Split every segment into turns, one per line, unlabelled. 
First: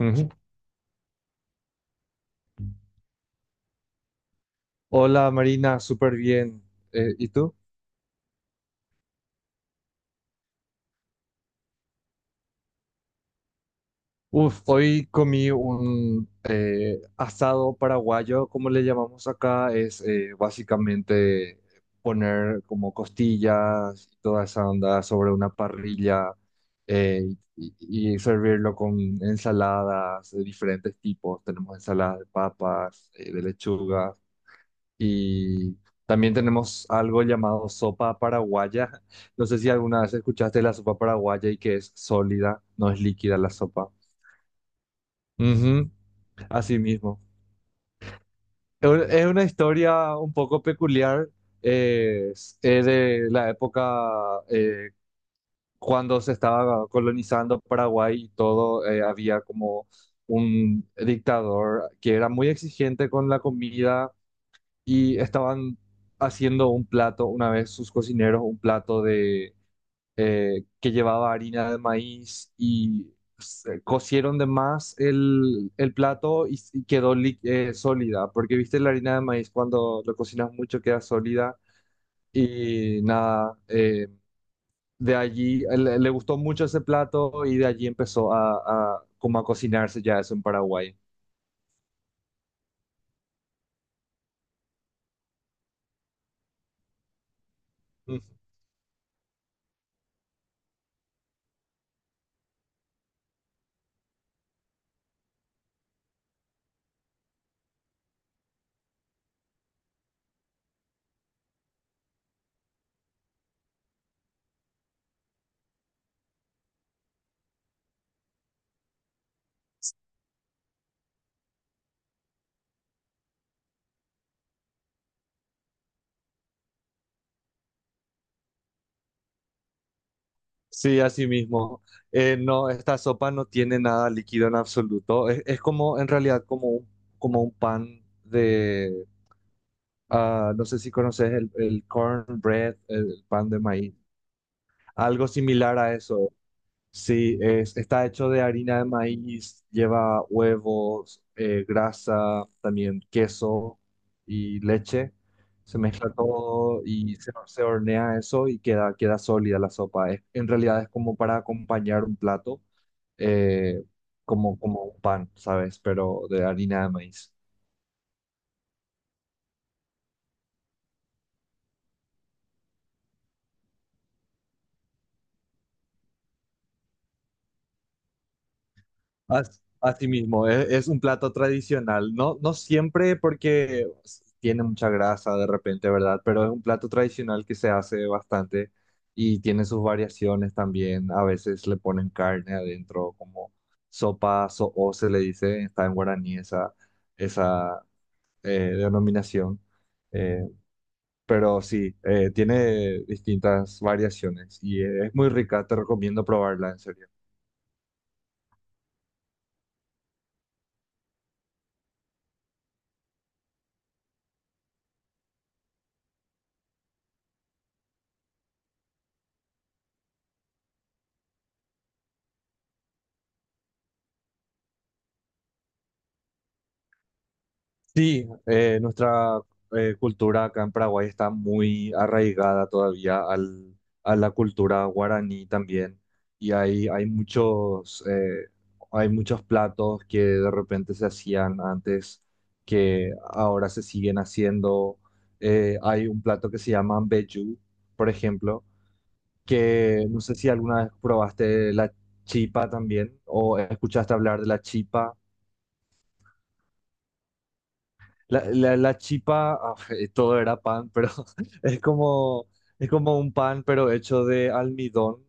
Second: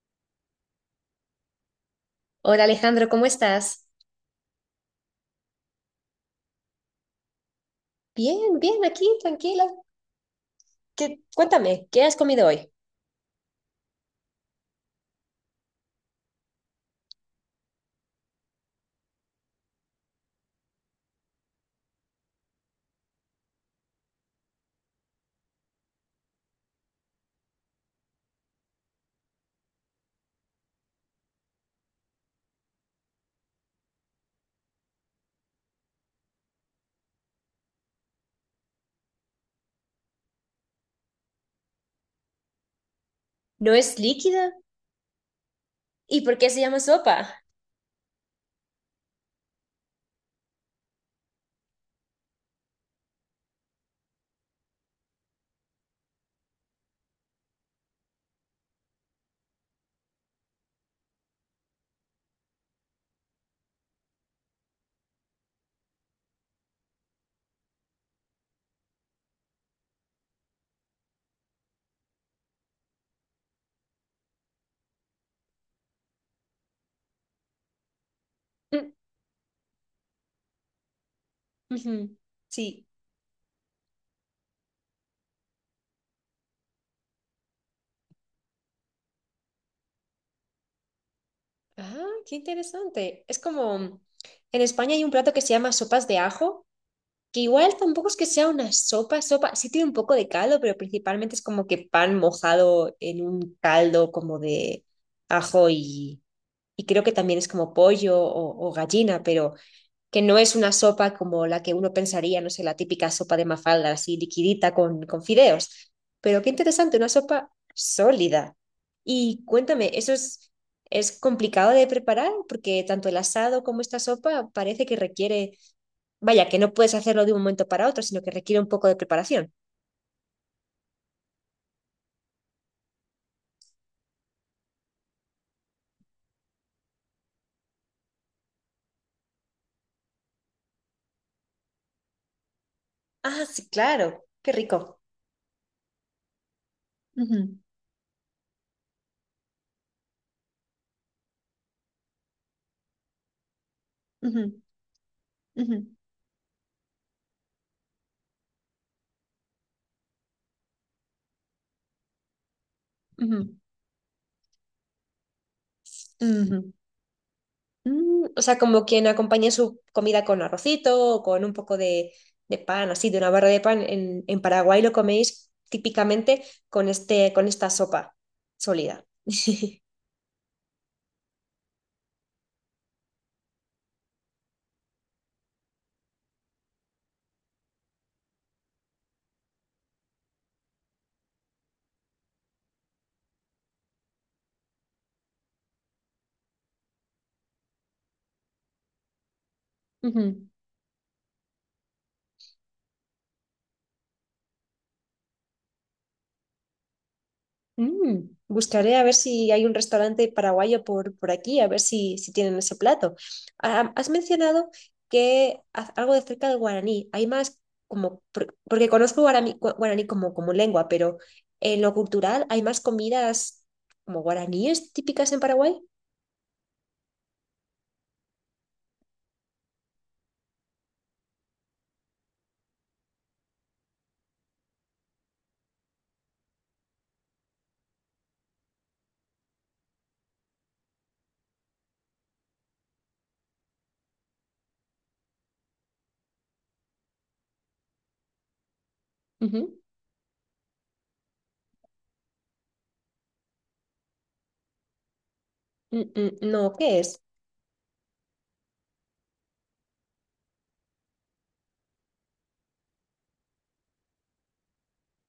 Ujú.
Hola Alejandro, ¿cómo estás?
Hola Marina, súper bien. ¿Y tú?
Bien, bien, aquí, tranquila. ¿Qué has comido hoy?
Uf, hoy comí un asado paraguayo, como le llamamos acá, es básicamente poner como costillas y toda esa onda sobre una parrilla eh, y, y servirlo con ensaladas de diferentes tipos. Tenemos ensaladas de papas, de lechuga. Y también tenemos algo llamado sopa paraguaya. No sé si alguna vez escuchaste la sopa paraguaya y que es sólida, no es líquida la
¿No
sopa.
es líquida?
Ujú,
¿Y por qué se llama
así mismo.
sopa?
Es una historia un poco peculiar. Es de la época cuando se estaba colonizando Paraguay y todo, había como un dictador que era muy exigente con la comida y estaban haciendo un plato, una vez sus cocineros, un plato de que llevaba harina de maíz y cocieron de más el plato y quedó sólida, porque viste la
Mm,
harina de maíz cuando lo cocinas mucho queda sólida
ujú. Sí.
y nada, de allí le gustó mucho ese plato y de allí empezó a como a cocinarse ya eso en Paraguay.
Ah, qué interesante. En España hay un plato que se llama sopas de ajo, que igual tampoco es que sea una sopa, sopa, sí tiene un poco de caldo, pero principalmente es como que pan mojado en un caldo como de ajo y creo que también es como pollo o gallina, pero que no es una sopa como la que uno pensaría, no sé, la típica sopa de mafalda, así liquidita con fideos. Pero qué interesante, una sopa sólida. Y cuéntame, ¿eso es complicado de preparar? Porque tanto el asado como esta sopa parece que requiere, vaya, que no puedes hacerlo de un momento para otro, sino que requiere un poco de preparación.
Sí, así mismo. No, esta sopa no tiene nada líquido en absoluto. Es como, en realidad, como un pan de, ah, no sé si conoces el cornbread, el
Ah,
pan de
sí,
maíz.
claro, qué rico.
Algo similar a eso.
Ujú,
Sí, está hecho de harina de maíz, lleva huevos, grasa, también queso y
ujú,
leche. Se
ujú,
mezcla todo y se hornea eso y queda sólida la sopa. En realidad es como para acompañar un plato,
ujú,
eh, como, como un pan, ¿sabes? Pero de
ujú.
harina de maíz.
Mm, o sea, como quien acompaña su comida con arrocito o con un poco de pan, así, de una barra de pan. En Paraguay lo coméis típicamente con este, con esta sopa sólida.
Así mismo, es un plato tradicional, no, no siempre porque tiene mucha grasa de repente, ¿verdad? Pero es un plato tradicional que se hace bastante y tiene sus variaciones también. A veces le ponen carne adentro, como sopa so'o se le dice, está en guaraní esa eh, denominación.
Ujú.
Eh, pero sí, tiene distintas variaciones y es muy rica, te recomiendo probarla, en serio.
Mm, buscaré a ver si hay un restaurante paraguayo por aquí, a ver si, si tienen ese plato. Ah, has mencionado que algo de cerca del guaraní. Hay más como, porque conozco guaraní, guaraní como, como lengua, pero en lo cultural hay más comidas como guaraníes típicas en Paraguay.
Sí, nuestra cultura acá en Paraguay está muy arraigada todavía al, a la cultura guaraní también. Y hay muchos, hay muchos platos que de repente se hacían antes que ahora se siguen haciendo. Hay un plato que se llama mbejú, por ejemplo,
Ujú.
que no sé si alguna vez probaste la chipa también o escuchaste hablar de la chipa.
Mm, mm, no, ¿qué es?
La chipa, ah, todo era pan, pero es como, es como un pan, pero hecho de almidón,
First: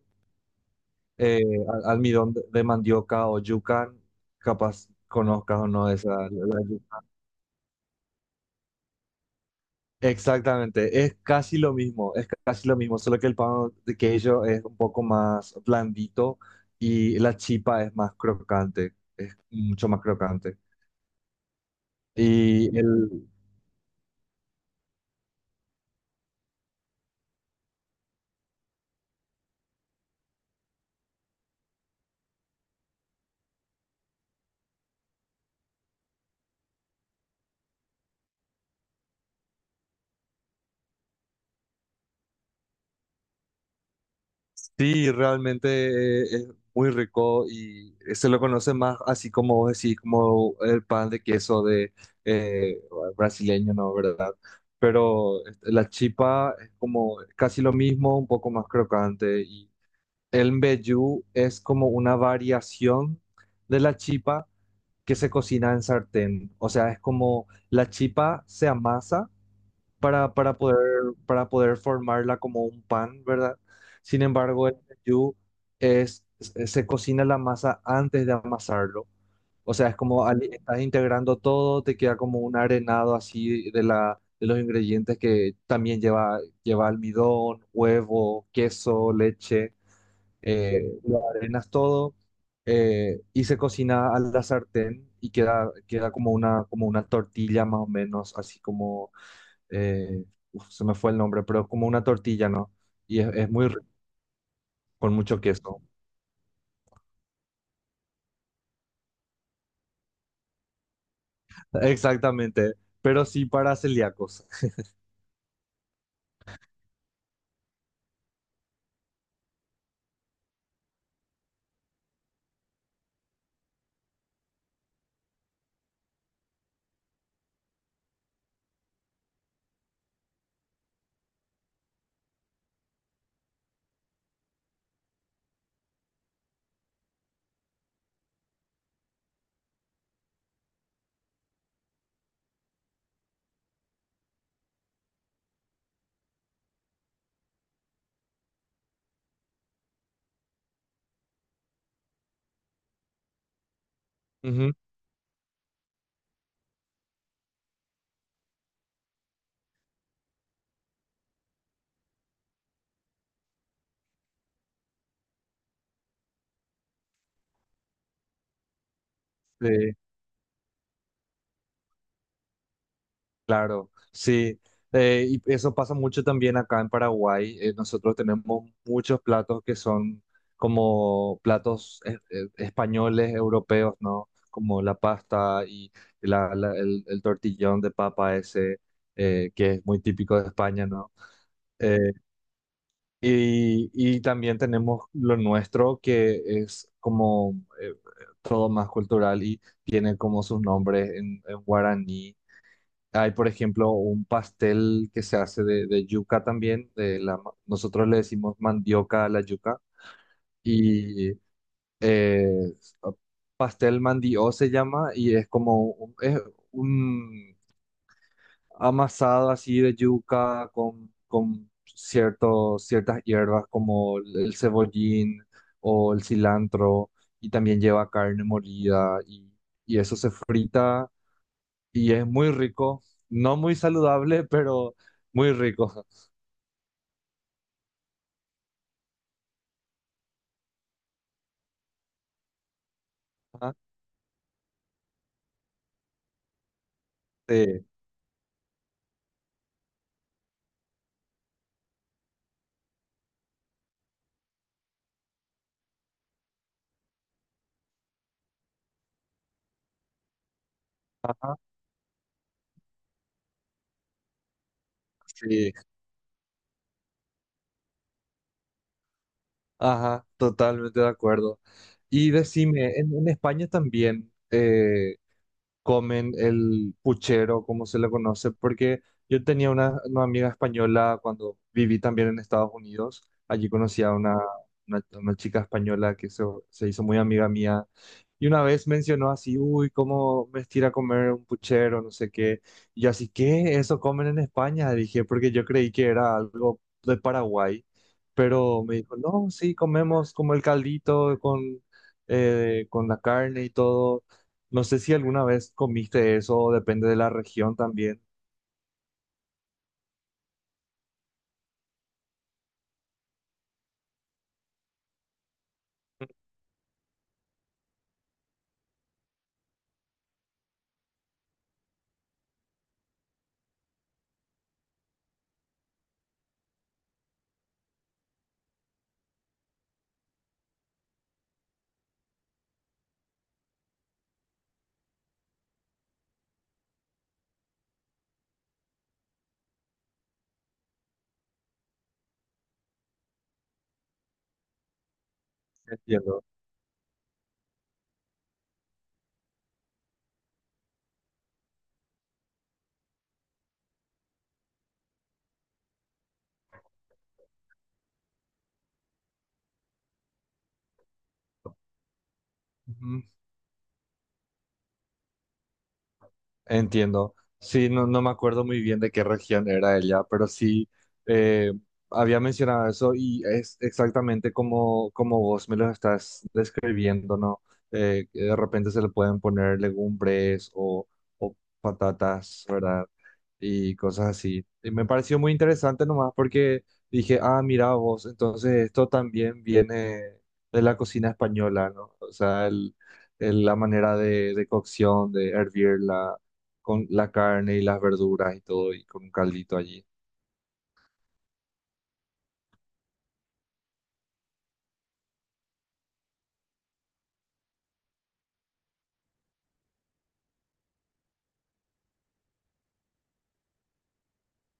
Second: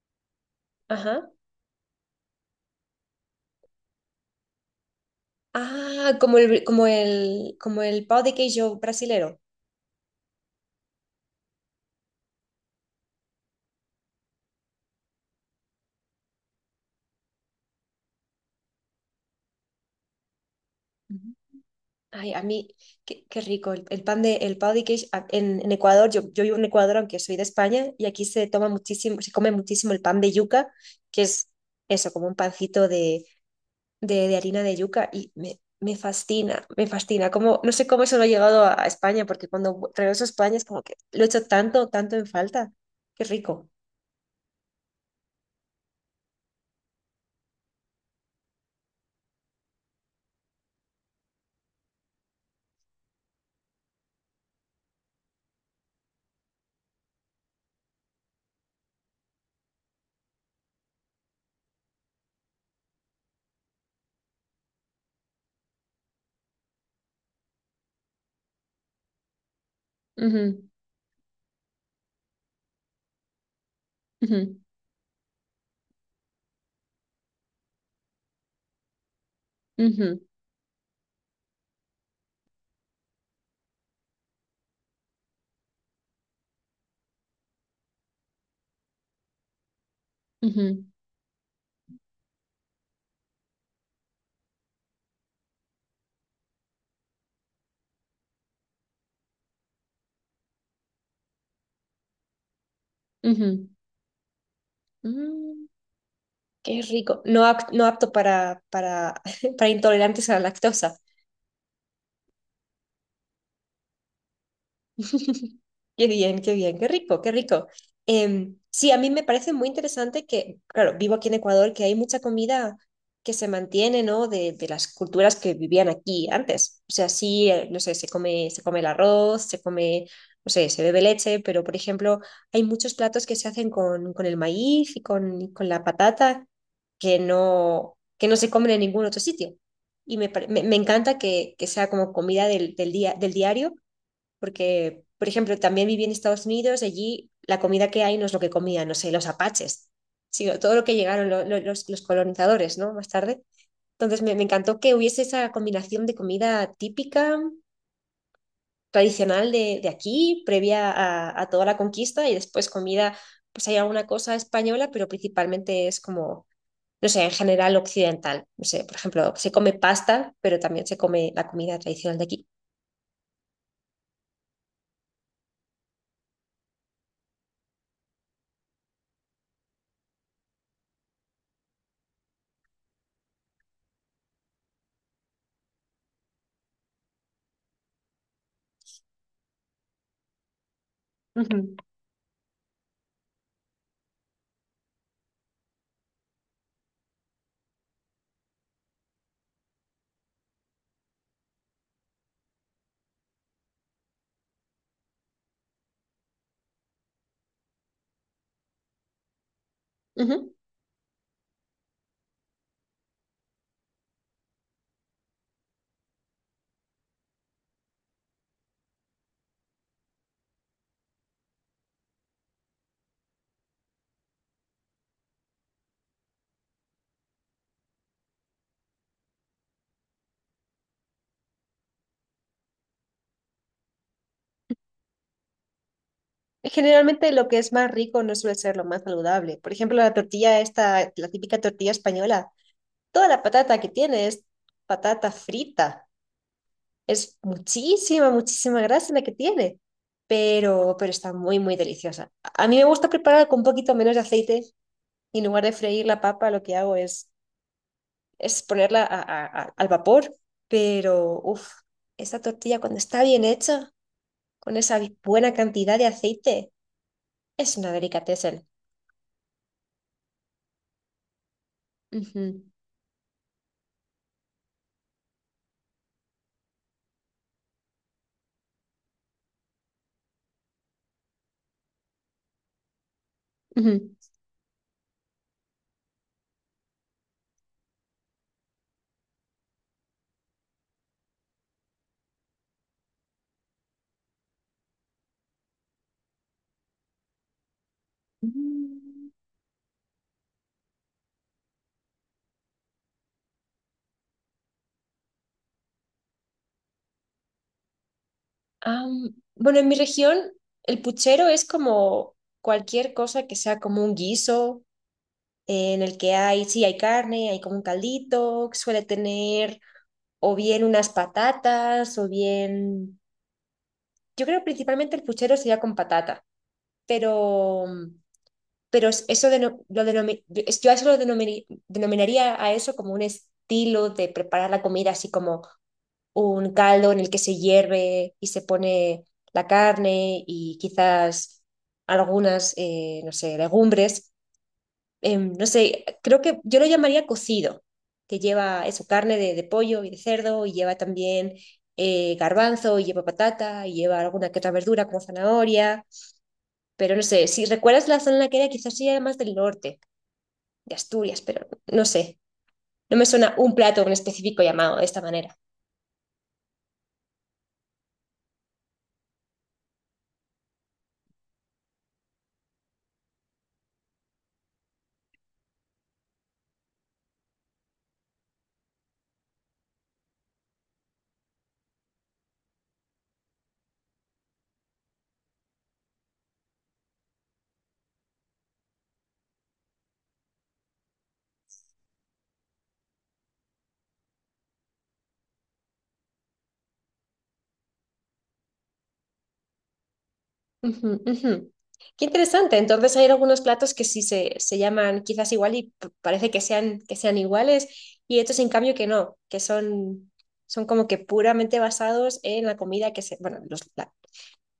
Ajá.
eh, almidón de mandioca o yuca, capaz conozcas o no esa,
Ah, como
la
el, como
yuca.
el, como el pão de queijo brasilero.
Exactamente, es casi lo mismo, es casi lo mismo, solo que el pan de queso es un poco más blandito y la chipa es más crocante, es mucho más crocante.
Ay, a mí,
Y
qué,
el,
qué rico. El pan de, el pão de queijo en Ecuador, yo vivo en Ecuador, aunque soy de España, y aquí se toma muchísimo, se come muchísimo el pan de yuca, que es eso, como un pancito de harina de yuca, y me fascina, me fascina. Como, no sé cómo eso no ha llegado a España, porque cuando regreso a España es como que lo he hecho tanto, tanto en falta. Qué rico.
Sí, realmente es muy rico y se lo conoce más así como vos decís, como el pan de queso de eh, brasileño, ¿no? ¿Verdad? Pero este, la chipa es como casi lo mismo, un poco más crocante. Y el mbejú es como una variación de la chipa que se cocina en sartén. O sea, es como la chipa se amasa para, para
Ujú,
poder, para poder formarla como un pan, ¿verdad? Sin
ujú,
embargo, el mbejú se cocina la masa antes de amasarlo. O sea, es como estás integrando todo, te queda como un arenado así de la, de los ingredientes que también lleva, lleva almidón, huevo, queso, leche,
ujú, ujú,
lo arenas todo. Y se cocina a la sartén y queda como una tortilla más o menos, así como eh, uf, se me fue el nombre, pero es como una tortilla, ¿no? Es muy
ujú.
rico, con mucho
Mm.
queso.
Qué rico. No, no apto para, para intolerantes a la lactosa.
Exactamente, pero sí para celíacos.
Qué bien, qué bien, qué rico, qué rico. Sí, a mí me parece muy interesante que, claro, vivo aquí en Ecuador, que hay mucha comida que se mantiene, ¿no? De las culturas que vivían aquí antes. O sea, sí, no sé, se come el arroz, se come, no sé, se bebe leche, pero por ejemplo, hay muchos platos que se hacen con el maíz y con la patata que no se comen en ningún otro sitio. Y me, me, me encanta que sea como comida del, del día, del diario porque, por ejemplo, también viví en Estados Unidos, allí la comida que hay no es lo que comían, no sé, los apaches, sino todo lo que llegaron los colonizadores, ¿no? Más tarde. Entonces me
Ujú,
encantó que hubiese esa combinación de comida típica, tradicional de aquí, previa a toda la conquista, y después comida, pues hay alguna cosa española, pero principalmente es como, no sé, en general occidental. No sé, por ejemplo, se
sí,
come pasta, pero también se come la comida tradicional de aquí.
claro, sí. Y eso pasa mucho también acá en Paraguay. Nosotros tenemos muchos platos que son como platos españoles, europeos, ¿no? Como la pasta y el tortillón de papa ese, que es muy típico de España, ¿no?
Ujú,
Eh, y también tenemos lo nuestro, que es como eh, todo más cultural y tiene como sus nombres en guaraní. Hay, por ejemplo, un pastel que se hace de yuca también. De la, nosotros le decimos mandioca a la yuca.
ujú.
Y eh, pastel mandió se llama y es como es un amasado así de yuca con ciertos, ciertas hierbas como el cebollín o el cilantro y también lleva carne molida y eso se frita y es muy rico, no muy saludable, pero muy rico.
Generalmente lo que es más rico no suele ser lo más saludable. Por ejemplo, la tortilla esta, la típica tortilla española, toda la
Ajá,
patata que tiene es patata frita. Es
sí,
muchísima, muchísima grasa la que tiene, pero está muy, muy deliciosa. A mí me gusta preparar con un poquito menos de aceite y en lugar de freír la papa, lo que hago es ponerla al vapor, pero
ajá,
uff, esa tortilla cuando está bien hecha, con esa buena
sí,
cantidad de aceite, es una delicatessen.
ajá, totalmente de acuerdo. Y
Ujú.
decime, en España también comen el puchero, como se le conoce, porque yo tenía una amiga española cuando viví también en Estados Unidos. Allí conocí a
Ujú.
una chica española se hizo muy amiga mía. Y una vez mencionó así, uy, cómo me estira comer un puchero, no sé qué. Y yo así, ¿qué? ¿Eso comen en España? Dije, porque yo creí que era algo de Paraguay. Pero me dijo,
Mm,
no, sí, comemos como el caldito con la carne y todo. No sé si alguna vez comiste eso, depende de la región también.
am, bueno, en mi región el puchero es como cualquier cosa que sea como un guiso en el que hay, sí, hay carne, hay como un caldito, que suele tener o bien unas patatas o bien, yo creo principalmente el puchero sería con patata, pero, mm, pero eso lo yo yo a eso lo denominaría a eso como un estilo de preparar la comida así como un caldo en el que se hierve y se pone la carne y quizás algunas, no sé, legumbres. No sé, creo
Entiendo.
que yo lo llamaría cocido, que lleva eso, carne de pollo y de cerdo y lleva también garbanzo y lleva patata y lleva alguna que otra verdura como zanahoria. Pero no sé, si recuerdas la zona en la que era, quizás sí era más del norte, de Asturias, pero no sé. No
Ujú.
me suena un plato en específico llamado de esta manera.
Entiendo. Sí, no, no me acuerdo muy bien de qué región era ella, pero sí eh, había mencionado eso y es exactamente como, como vos me lo estás describiendo, ¿no? Que de repente se le pueden poner legumbres o patatas, ¿verdad? Y cosas así. Y me pareció muy interesante nomás porque dije, ah, mira vos, entonces esto también viene de la cocina española, ¿no? O sea, la manera de cocción, de hervirla con la carne y las verduras y todo, y con un caldito allí.
Ujú, ujú. Qué interesante. Entonces hay algunos platos que sí se llaman quizás igual y parece que sean iguales y otros en cambio que no, que son, son como que puramente basados en la comida que se, bueno,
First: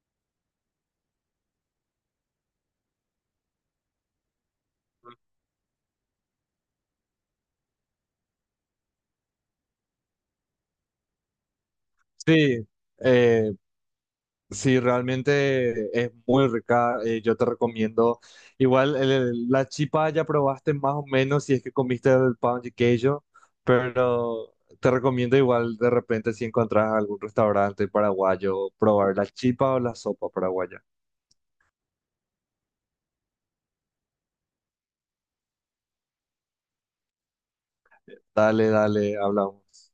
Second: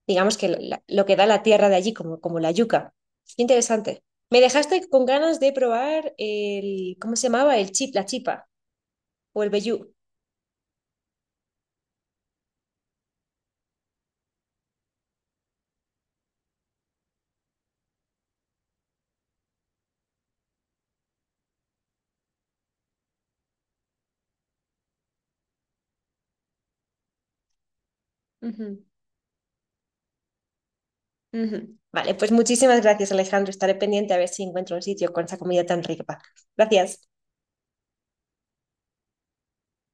digamos que lo que da la tierra de allí, como, como la yuca. Qué interesante. Me dejaste con ganas de probar el, ¿cómo se llamaba? El chip, la chipa o el vellú.
Sí, eh, sí, realmente es muy rica. Yo te recomiendo. Igual la chipa ya probaste más o menos si es que comiste el pan de queijo, pero te recomiendo igual de repente si encontrás algún restaurante paraguayo,
Ujú,
probar la chipa o la sopa paraguaya.
ujú. Vale, pues muchísimas gracias, Alejandro. Estaré pendiente a ver si encuentro un sitio con esa comida tan rica. Gracias.
Dale, dale, hablamos.